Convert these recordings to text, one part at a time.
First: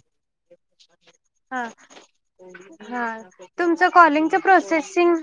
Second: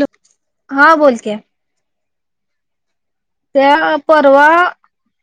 Hello हां बोल की हा हा तुमचं त्या कॉलिंगचं परवा प्रोसेसिंग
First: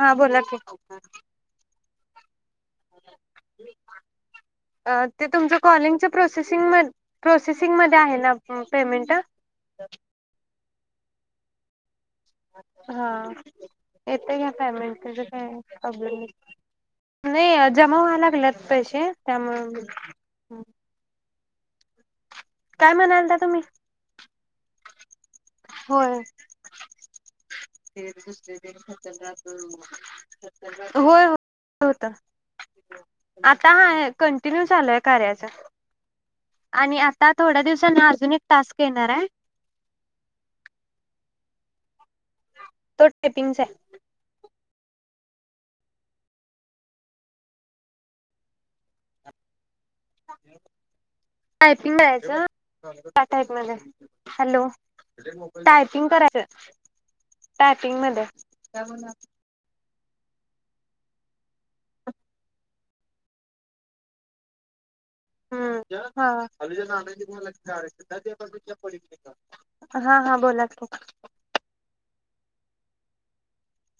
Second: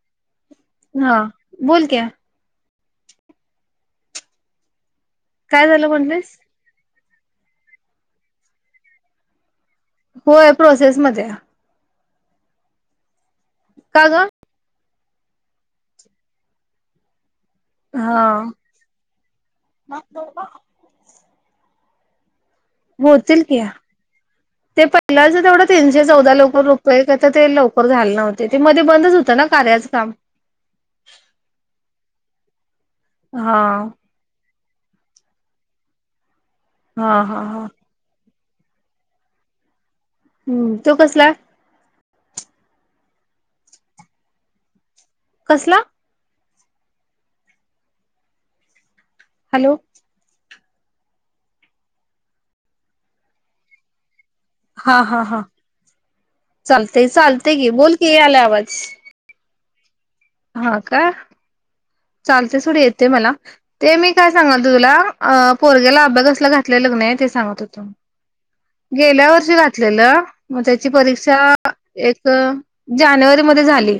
हा बोला की हा बोल की अ अ ते तुमचं काय झालं कॉलिंगच म्हटलीस प्रोसेसि सिंग मधे प्रोसेसिंग मध्ये आहे ना उम पेमेंट? होय प्रोसेस मध्येय हा का ग येतंय घ्या पॅमेंट तुझं काय अ ब्ल नाही नाही जमा व्हा हा लागल्यात पैसे त्यामुळं नई काय म्हणालत्या होतील तुम्ही? की ते पहिलाच अजून एवढ तीनशे होय चौदा लवकर रुपये का, तर ते लवकर झालं नव्हते ते ते मध्ये बंदच होतं ना कार्याच काम होय हो होत हा आता हाय कन कंटिन्यू चालूय कार्याचं आणि हा आता हा थोड्या हा दिवसांनी अजून एक टास्क येणार आहे. हम्म तो कसला? तो टायपिंगचा कसला? हॅलो. टायपिंग [unintelligible] त्या टाईप मध्ये हॅलो हा हा हा टायपिंग करायचं चालतय चालतय की बोल टायपिंग की मध्ये यायलाय आवाज हा का चालते सोड येते मला. ते मी काय सांगालतो तुला अ हम्म पोरग्याला अभ्या कसला हा घातलेलं क नाही ते सांगत होतो हा घेतलेलं हा मग बोला की त्याची परीक्षा एक अ जानेवारी मध्ये झाली.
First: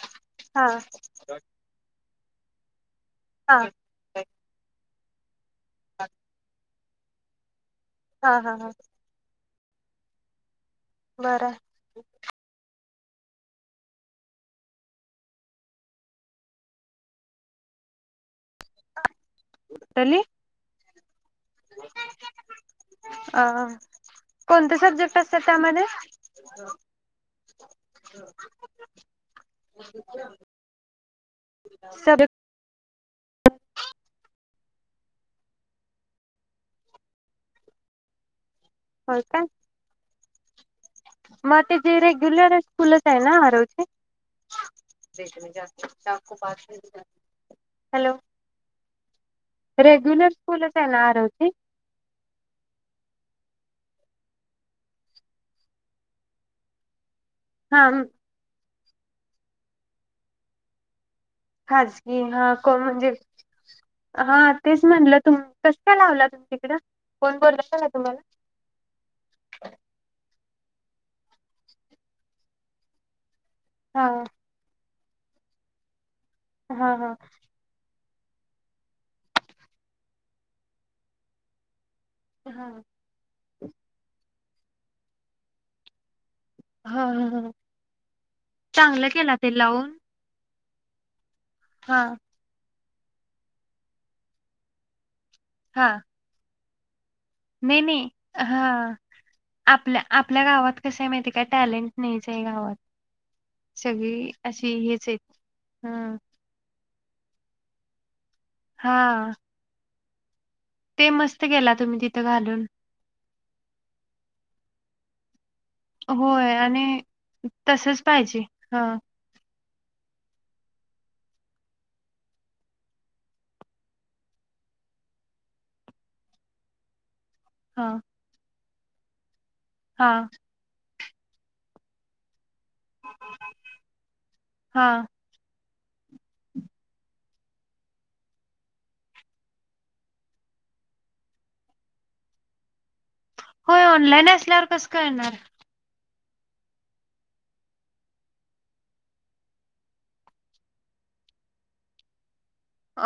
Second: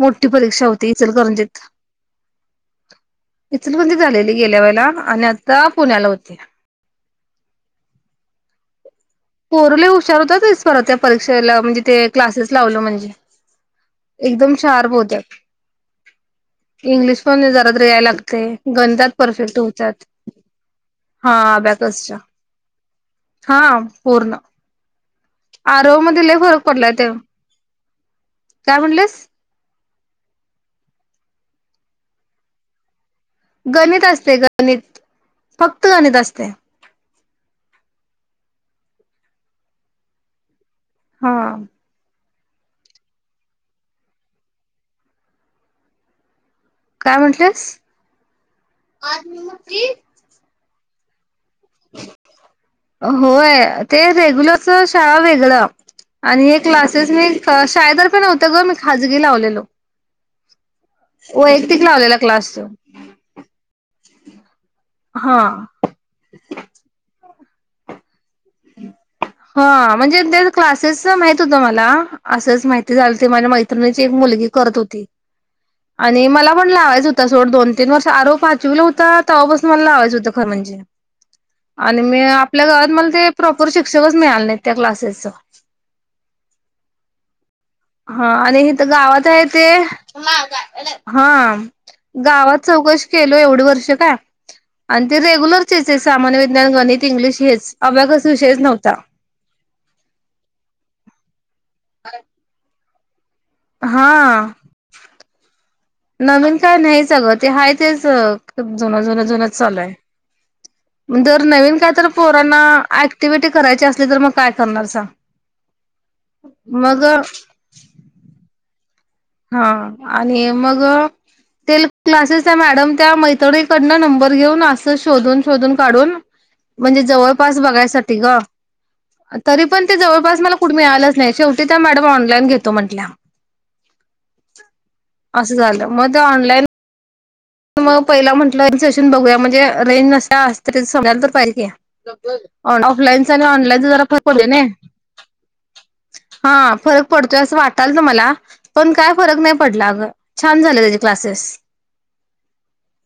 मोठी हा परीक्षा होती इचलकरंजीत. हा इचल म्हणजे झालेली गेल्या वेळेला आणि आत्ता पुण्याला होती. हा हा हा. पोर लई हुशार होताते स परत त्या बरं परीक्षेला म्हणजे ते क्लासेस लावलं म्हणजे एकदम शार्प होत्यात इंग्लिश पण जरा तरी याय लागते गणितात परफेक् तुमच्यात तली हा अबॅकसच्या अ हां कोणते सबजेक्ट अस आरव मध्ये लई फरक पडलाय तेव [inaudible] काय म्हणलिस. [unintelligible] गणित असतंय गणित फक्त गणित असतंय होय का? हा म तेची रेग्युलर स्कुलच आहे ना आरव ची रेग म्हणजे [unintelligible] काय म्हनेतेस. कूलच आहे ना आरवची. होय ते रेग्युलरच शाळा वेगळ आणि हे क्लासेस मी हा शाळेतर्फे नव्हतं ग मी खाजगी लावलेलो वैयक्तिक लावलेल्या खाजगी हा क्लासच कोण म्हणजे हा तेच म्हणलं तुम हा कस काय लावला तुम्ही तिकडं कोण बोललं त नाही तुम्हाला [inaudible] हा म्हणजे त्या च क्लासेस माहित होत मला असंच माहिती झालते माझ्या मैत् मैत्रिणीची एक हा मुलगी करत होती आणि मला पण हा लावायच हा होता सोड दोन तीन वर्ष आरो पाचवी लाव होता तेव्हा बसून मला लावायं होतं खर म्हणजे. आणि मी आपल्या हा गावात मला ते प्रॉपर शिक्षकच मिळाले नाहीत त्या क्लासेसच. हा हा हा हा आणि हेथ चांगलं गावात केला आहे ते लावून हा हा गावात चौकशी केल एवढे वर्ष काय आणि ते रेग्युलर हा चे [unintelligible] ्ञान गणित इंग्लिश हेच नाही नाही अबकस विषयच हा नव्हता. आपल्या, आपल्या गावात कस आहे माहिती आहे काय टॅलेंट नाहीच आहे गावात. सगळी हा अशी हेच आहे. हम नवीन काय नाहीच अगं ते हाय तेच जना जुन हा जन चालू आहे. ते मस्त जर गेला नवीन तुम्ही कायत तिथं पोराना घालून ऍक्टिव्हटी करायची असली तर मग काय करणार सांग. होय आणि मग तसच पाहिजे हा. हा आणि मग. ते क्लासेस त्या मॅडम त्या मैत्रिणीकडन नंबर घेऊन असं शोधून शोधून काढून. म्हणजे जवळपास हा बघायसाठी ग तरी पण ते हा जवळपास मला. कुठ म आलं नाहीेवटी त्या मॅडम ऑनलाईन घेतो म्हटल्या. हा असं झालं मग ते ऑलाईन. मग पहिला म्हटशून बघूया म्हणजे रेंज नस अस तरी समजायला तर पाहिजे. ऑफलाईनच आणि होय ऑनलाईनच जरा ख ऑनलाईन करते असल्यावर नाही. कसं कळणार हा फरक पडतोय असं वाटाल त मला. पण काय फरक नाही पडला अग छान झालं त्याचे क्लासेस.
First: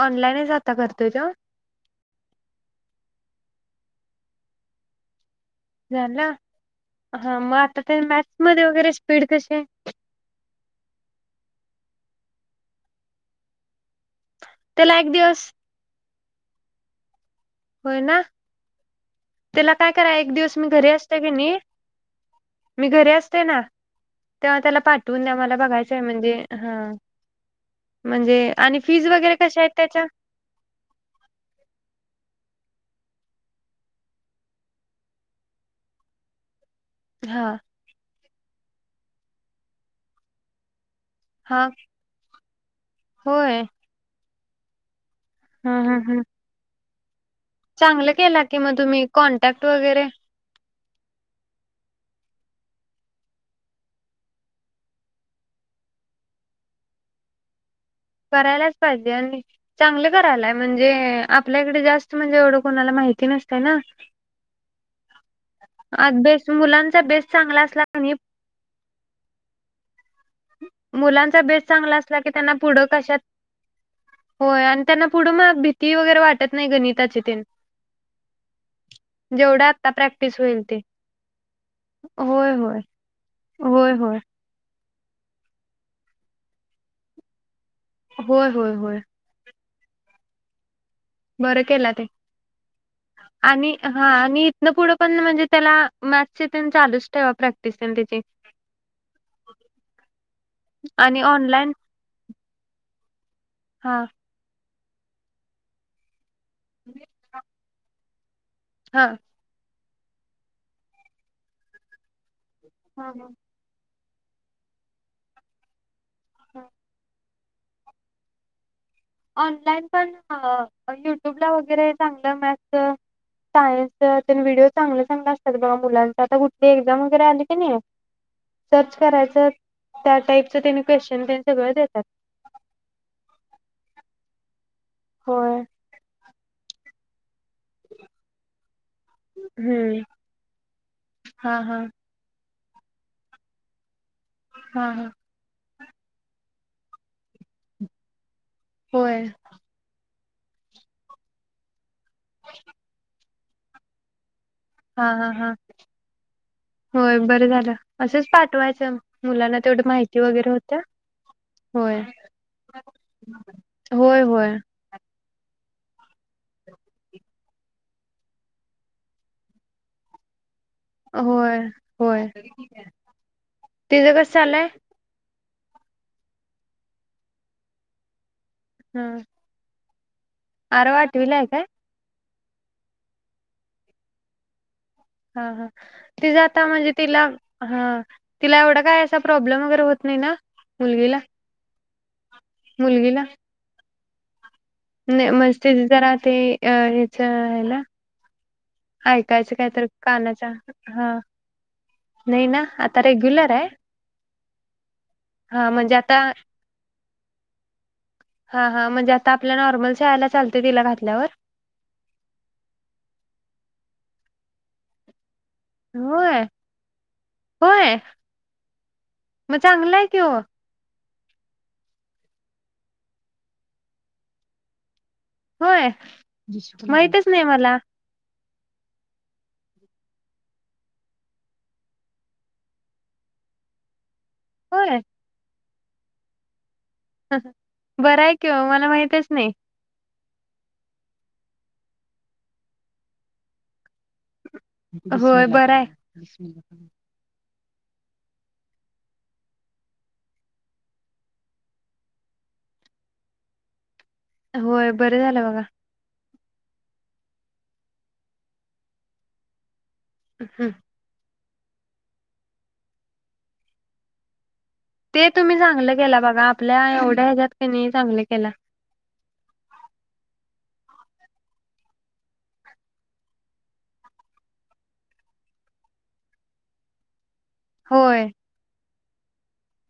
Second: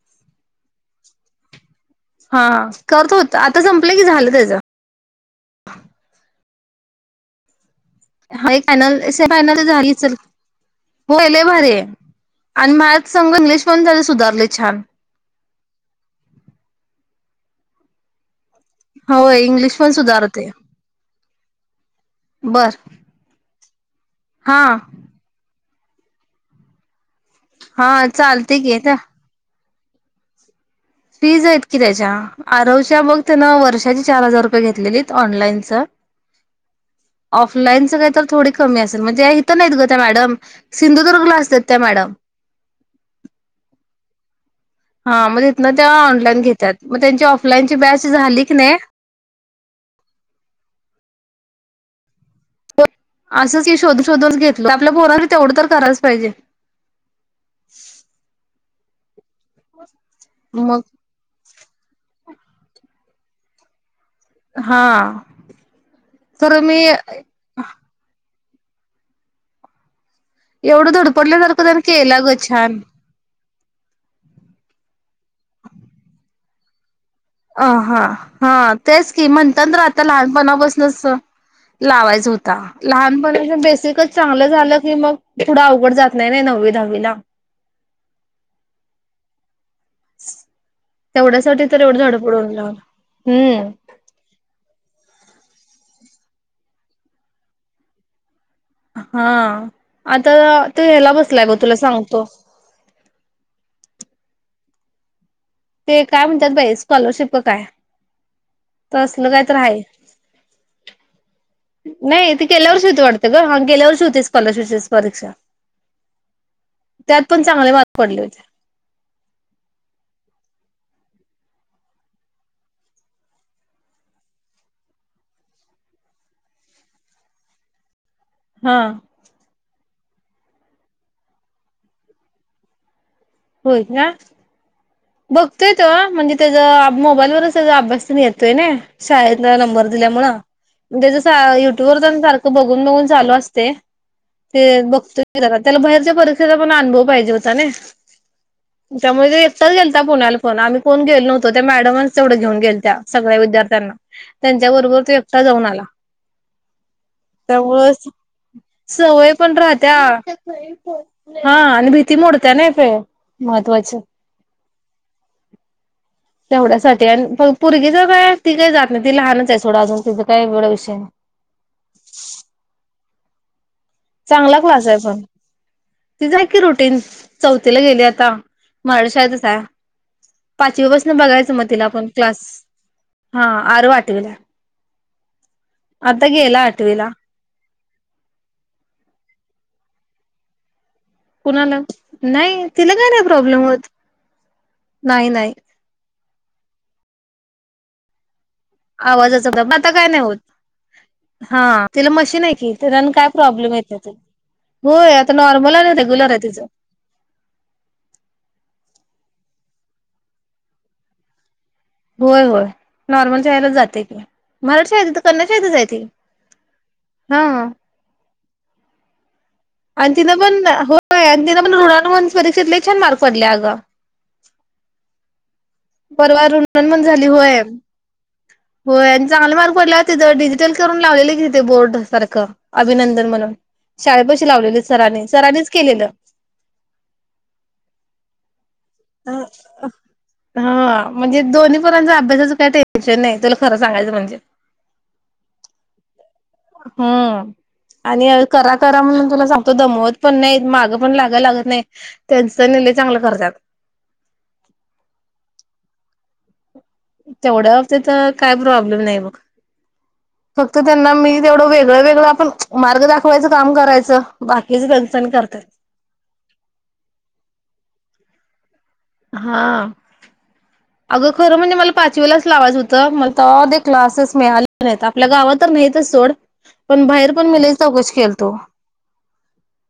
ऑनलाईन जाता करतय त- हा करतो होत आता संपलं की झालं त्याचं. झाला हा मग आता ते मॅथस हा एक मध्ये वगैरे फायनल स्पीड कशी आहे. [unintelligible] होले भरे आणि मला संग इंग्लिश पण झाले सुधारले छान. त्याला एक दिवस. होय ना होय त्याला इंग्लिश काय पण करा एक सुधारते. दिवस मी घरी असत की नाही. बर मी घरी असते ना तेव्हा हा. त्याला पाठ. तून आम्हाला बघायचं आहे म्हणजे हा. हा म्हणजे चालते आणि की त्या फीज वगैरे कशा आहेत त्याच्या. फीज आहेत की त्याच्या. आरवश मग त्यान वर्षाची चार हजार रुपये घेतलेली ऑनलाईनच. हा ऑफलाईनच काही तर थोडी कमी असेल म्हणजे इथं नाहीत ग त्या मॅडम. सिंधुदुर्ग ला असतात हा त्या मॅडम. होय. हा मग तथ ना हं ते हं हं ऑनलाईन घेतात मग त्यांची ऑफलाईनची बॅस चांगलं केला झाली की नाही. मग तुम्ही कॉन्टॅक्ट वगैरे. असंच की शोधून शोधूनच घेतल आपल्या बोलणार तेवढं तर करायच पाहिजे. करायलाच पाहिजे आणि चांगले करायलाय मग म्हणजे आपल्याकडे जास्त म्हणजे एवढं कोणाला माहिती नसतं ना. हा आ बेस खरं मी मुलांचा बेस. चांगला असला आणि. एवढं मुलांचा बेस धडपडल्यासारखं त्याने चांगला केला असला क ग त्यांना. छान कश होय आणि त्यांना पुढं मग भीती वगैरे वाटत नाही गणिताचे ते. अ हा हा तेच की जेवढं म्हणतात र आता प्रॅक्टिस होईल ते लहानपणापासूनच. लावायच होय होता होय लहानपणी होय बेसिकच होय चांगलं झालं की मग. थड अवघड जात नाही ना नववी दहावी ला. होय होय होय. बरं तेवढ्यासाठी तर केला एवढं ते झाडंपड लावलं हम्म. आणि हा आणि इथनं पुढं पण म्हणजे त्याला मॅथसचे चालूच ठेवा प्रॅक्टिस त्याची हा आता तो ह्यायला आणि बसलाय ग ऑनलाईन तुला सांगतो. हा. ते काय म्हणतात भाई स्कॉलरशिप काय. हा. असल काय तर आहे नाही त गल्या वर्षी हा हा हो वा गेल्या वर्षी होॉलरशप पक्षा. हा. पण चांगले मारग पडले होते. ऑनलाइन पण युट्यूब ला वगैरे चांगलं मत. सायन्स त्यां व्हिडिओ चांगले चांगलं असतात बघ मुलांचा आता कुठे एक्झाम वगैरे आली की नाही. हा सर्च करायचं त्या टाईपच त्यां क्वेशचन पेन सगळं देतात. होय का होय बघतोय त म्हणजे त्या मोबाईलवरच अभेतोय शाळ नंबर हम्म दिल्या त्या हा हा युट्यूब बघून बघून चालू असते ते हा बघ हा त्याला बाहेरच्या परीक्षेचा पण अनुभव पाहिजे होता ना होय त्यामुळे च गेलता प पुण्याला फोन आम्ही कोण गेलोवतो त्या मॅडमचवढ घेऊन गेल त्या सग्याद्यार्थ्यांना. त्यांच्या बरोबर हा तो हा एकटा हा. जाऊन आला. होय बरं त्याव झालं असंच पाठवायचं सवय पण मुलांना तेवढं राहत्या. माहिती वगैरे होत्या. हा आणि होय भीती मोडते ना फे होय होय. तेवढ्यासाठीठी आणि प पर्गी ज काय ती काही जात नाही ती लहानच आहे थोडं अजून तिचां काय वेगळा विषय नाही. होय होय. तिचं कसं चांगला चालय क्लास आहे पण तिचय की रुटीन चौथीला गेली आता. मराठी ह शाळेत असे आरव पाचवीपसून आठवीला आहे बघायचं काय मग तिला आपण क्लास हा आरव आठवीला हा हा आता तेी गेला जाता म्हणजे आठवीला तिला हा तिला एवढा काय असा प्रॉब्लेम वगैरे होत नाही ना मुलगीला कुणाला नाही तिला काय मुलगीला नाही प्रॉब्लेम होत. नाही मस्ती तिथ राहते अ याच ह्याला आवाजाचा ऐकायचं काय पण तर आता नाही होत कानाच्या हा हा तिला मशीन नाही आहे ना की आता त्यान काय रेग्युलर आहे प्रॉब्लेम येत त होय आता हा नॉर्मल आहे म्हणजे आता रेग्युलर आहे तिचं हा हा म्हणजे आता आपल्या नॉर्मल शहायला चालते तिला घातल्यावर होय होय नॉर्मल शायला जाते कि मराठी शाळेेत सन्याशळथ जायथ होय हा होय मग चांगला आहे आणि कि ओ तिनं पण होय आणि तिनं पण ऋवन परीक्षेतले छान मार्क पडले अगं होय परवा रुनमण झाली माहितच नाही होय. मला होय आणि चांगले मार्क पडला होते तर डिजिटल करून लावलेले तिथे बोर्ड सारखं अभिनंदन म्हणून शाळेपशी लावलेले होय सराांनी सराांनीच केलेलं. बरं आहे किं मला माहितच नाही. हा म्हणजे दोन्ही पर्ांच अभ्यासाचं काही टेन्शन नाही तुला खरं सांगायचं म्हणजे होय बर आहे. हा आणि करा करा म्हणून तुला सांगतो दमवत पण नाही मागं पण लागा लागत नाही. त्यांचा निर्णय चांगला करतात. होय बरे झालं बघा तेवढ्या हफते तर काय प्रॉब्लेम नाही बघ फक्त त्यांना मी तेवढं वेगळं वेगळं आपण मार्ग दाखवायचं काम करायचं बाकीच कनसन ते तुम्ही करताय. चांगलं गेला बघा आपल्या एवढ्या ह्याच्यात क नाही चांगले केला. हा अगं खरं म्हणजे मला पाचवीलाच लावायचं होतं मला तर ते क्लासेस मिळाले नाही. आपल्या गाव तर नाहीतच सोड पण बाहेर पण मलाई चौकशी होय केलतो.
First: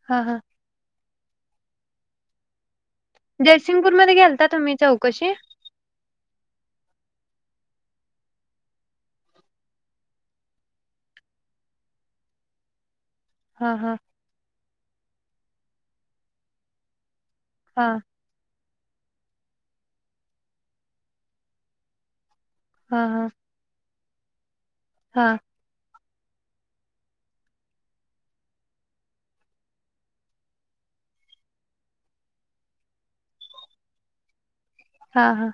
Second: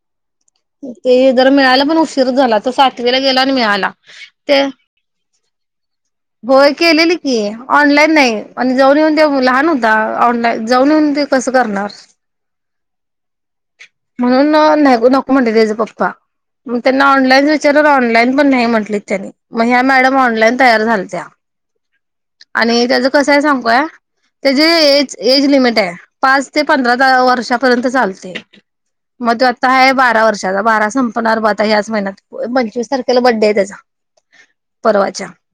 हा हा ते जर मिळाला पण उशीर झाला तर सातवीला गेला आणि मिळाला ते कसे होय केलेली की ऑनलाईन नाही आणि जाऊन येऊन ते लहान होता ऑनलाईन जाऊन येऊन ते कसं करणार हा हा म्हणून नू नको म्हण त्या पप्पा त्यांना ऑनलान विचारल हा ऑनलाईन पण नाही म्हटलीत त्यानी मग ह्या मॅडम ऑनलाईन तयार झालत्या आणि हा त्याचं हा कसं आहे सांगू काय त्याची एज हा एज लिमिट आहे. पाच ते पंधरा वर्षापर्यंत चालते. मग तो आता आहे बारा वर्षाचा बारा संपणार बग आता ह्याच महिन्यात. होय पंचवीस तारखेला बड्डे आहे त्याचा. [inaudible] हा परवाच्या हा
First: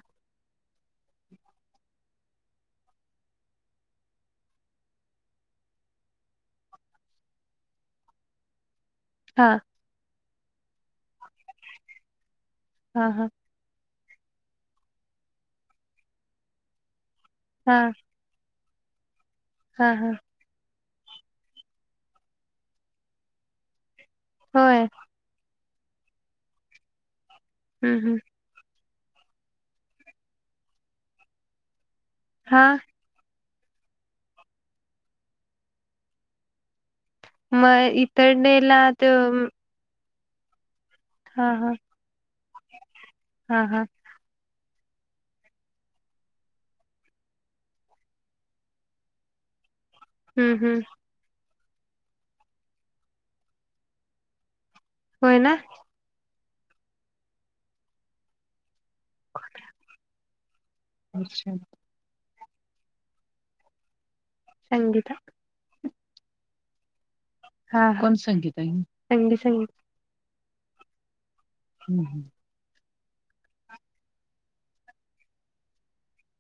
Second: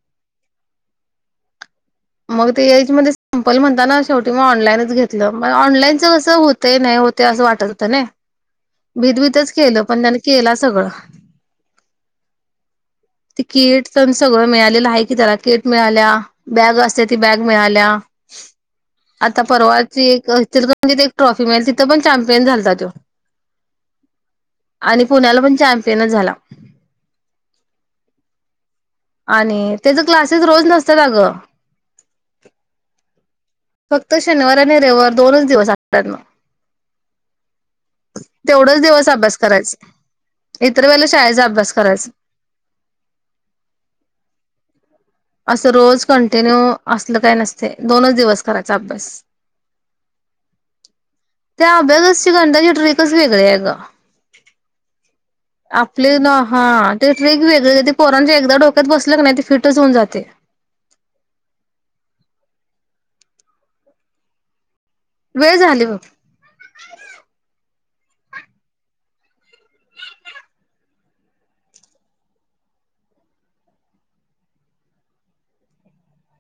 मग ते एज मध्ये संपल म्हणताना शेवटी मी ऑनलाईनच घेतलं मग ऑनलाईनच कसं होत होतय नाय होतय असं वाटलंत नाय [inaudible] भीत हा भीतच केलं पण त्याने केला सगळं हा हा. कीट तेन सगळं मिळालेलं आहे की त्याला किट मिळाल्या बॅग असत्या ती बॅग हा मिळाल्या. आता हा परवाची हा एक [unintelligible] म्हणजे एक ट्रॉफी मिळेल तिथं पण चॅम्पियन झालता तो. होय आणि पुण्याला पण चॅम्पियनच झाला. हम् हम. आणि त्याचं क्लासेस रोज नसत्यात अगं हा? फक्त शनिवार आणि रविवार दोनच दिवस आठवड्यातन मग इतरडेला तेवढच त दिवस अभ्यास करायच इतर वेळे शाळेचा हा हा अभ्यास करायच. हा हा. असं रोज कंटिन्यू असलं काय नसतय दोनच दिवस करायचा अभ्यास. हम्म हम्म. त्या अभ्यागस [unintelligible] गंधाची ट्रिकच वेगळा आहे आग होय ना? आपले ना हा ते ट्रेक वेगळे ते पोरांच्या एकदा डोक्यात बसल क नाही ते फिटच होऊन जात ते अच्छा [unintelligible] संगीता वेळ झाली हो हा कोण संगीता ही संगी संगी हम् हम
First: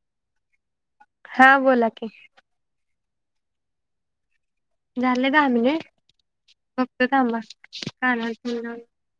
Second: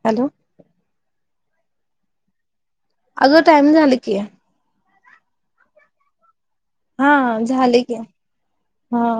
हॅलो हा बोला की. अगो टाइम झाल कि. झालं का दहा मिनिट बघतो हा थांबा झाले की चालू राह हा.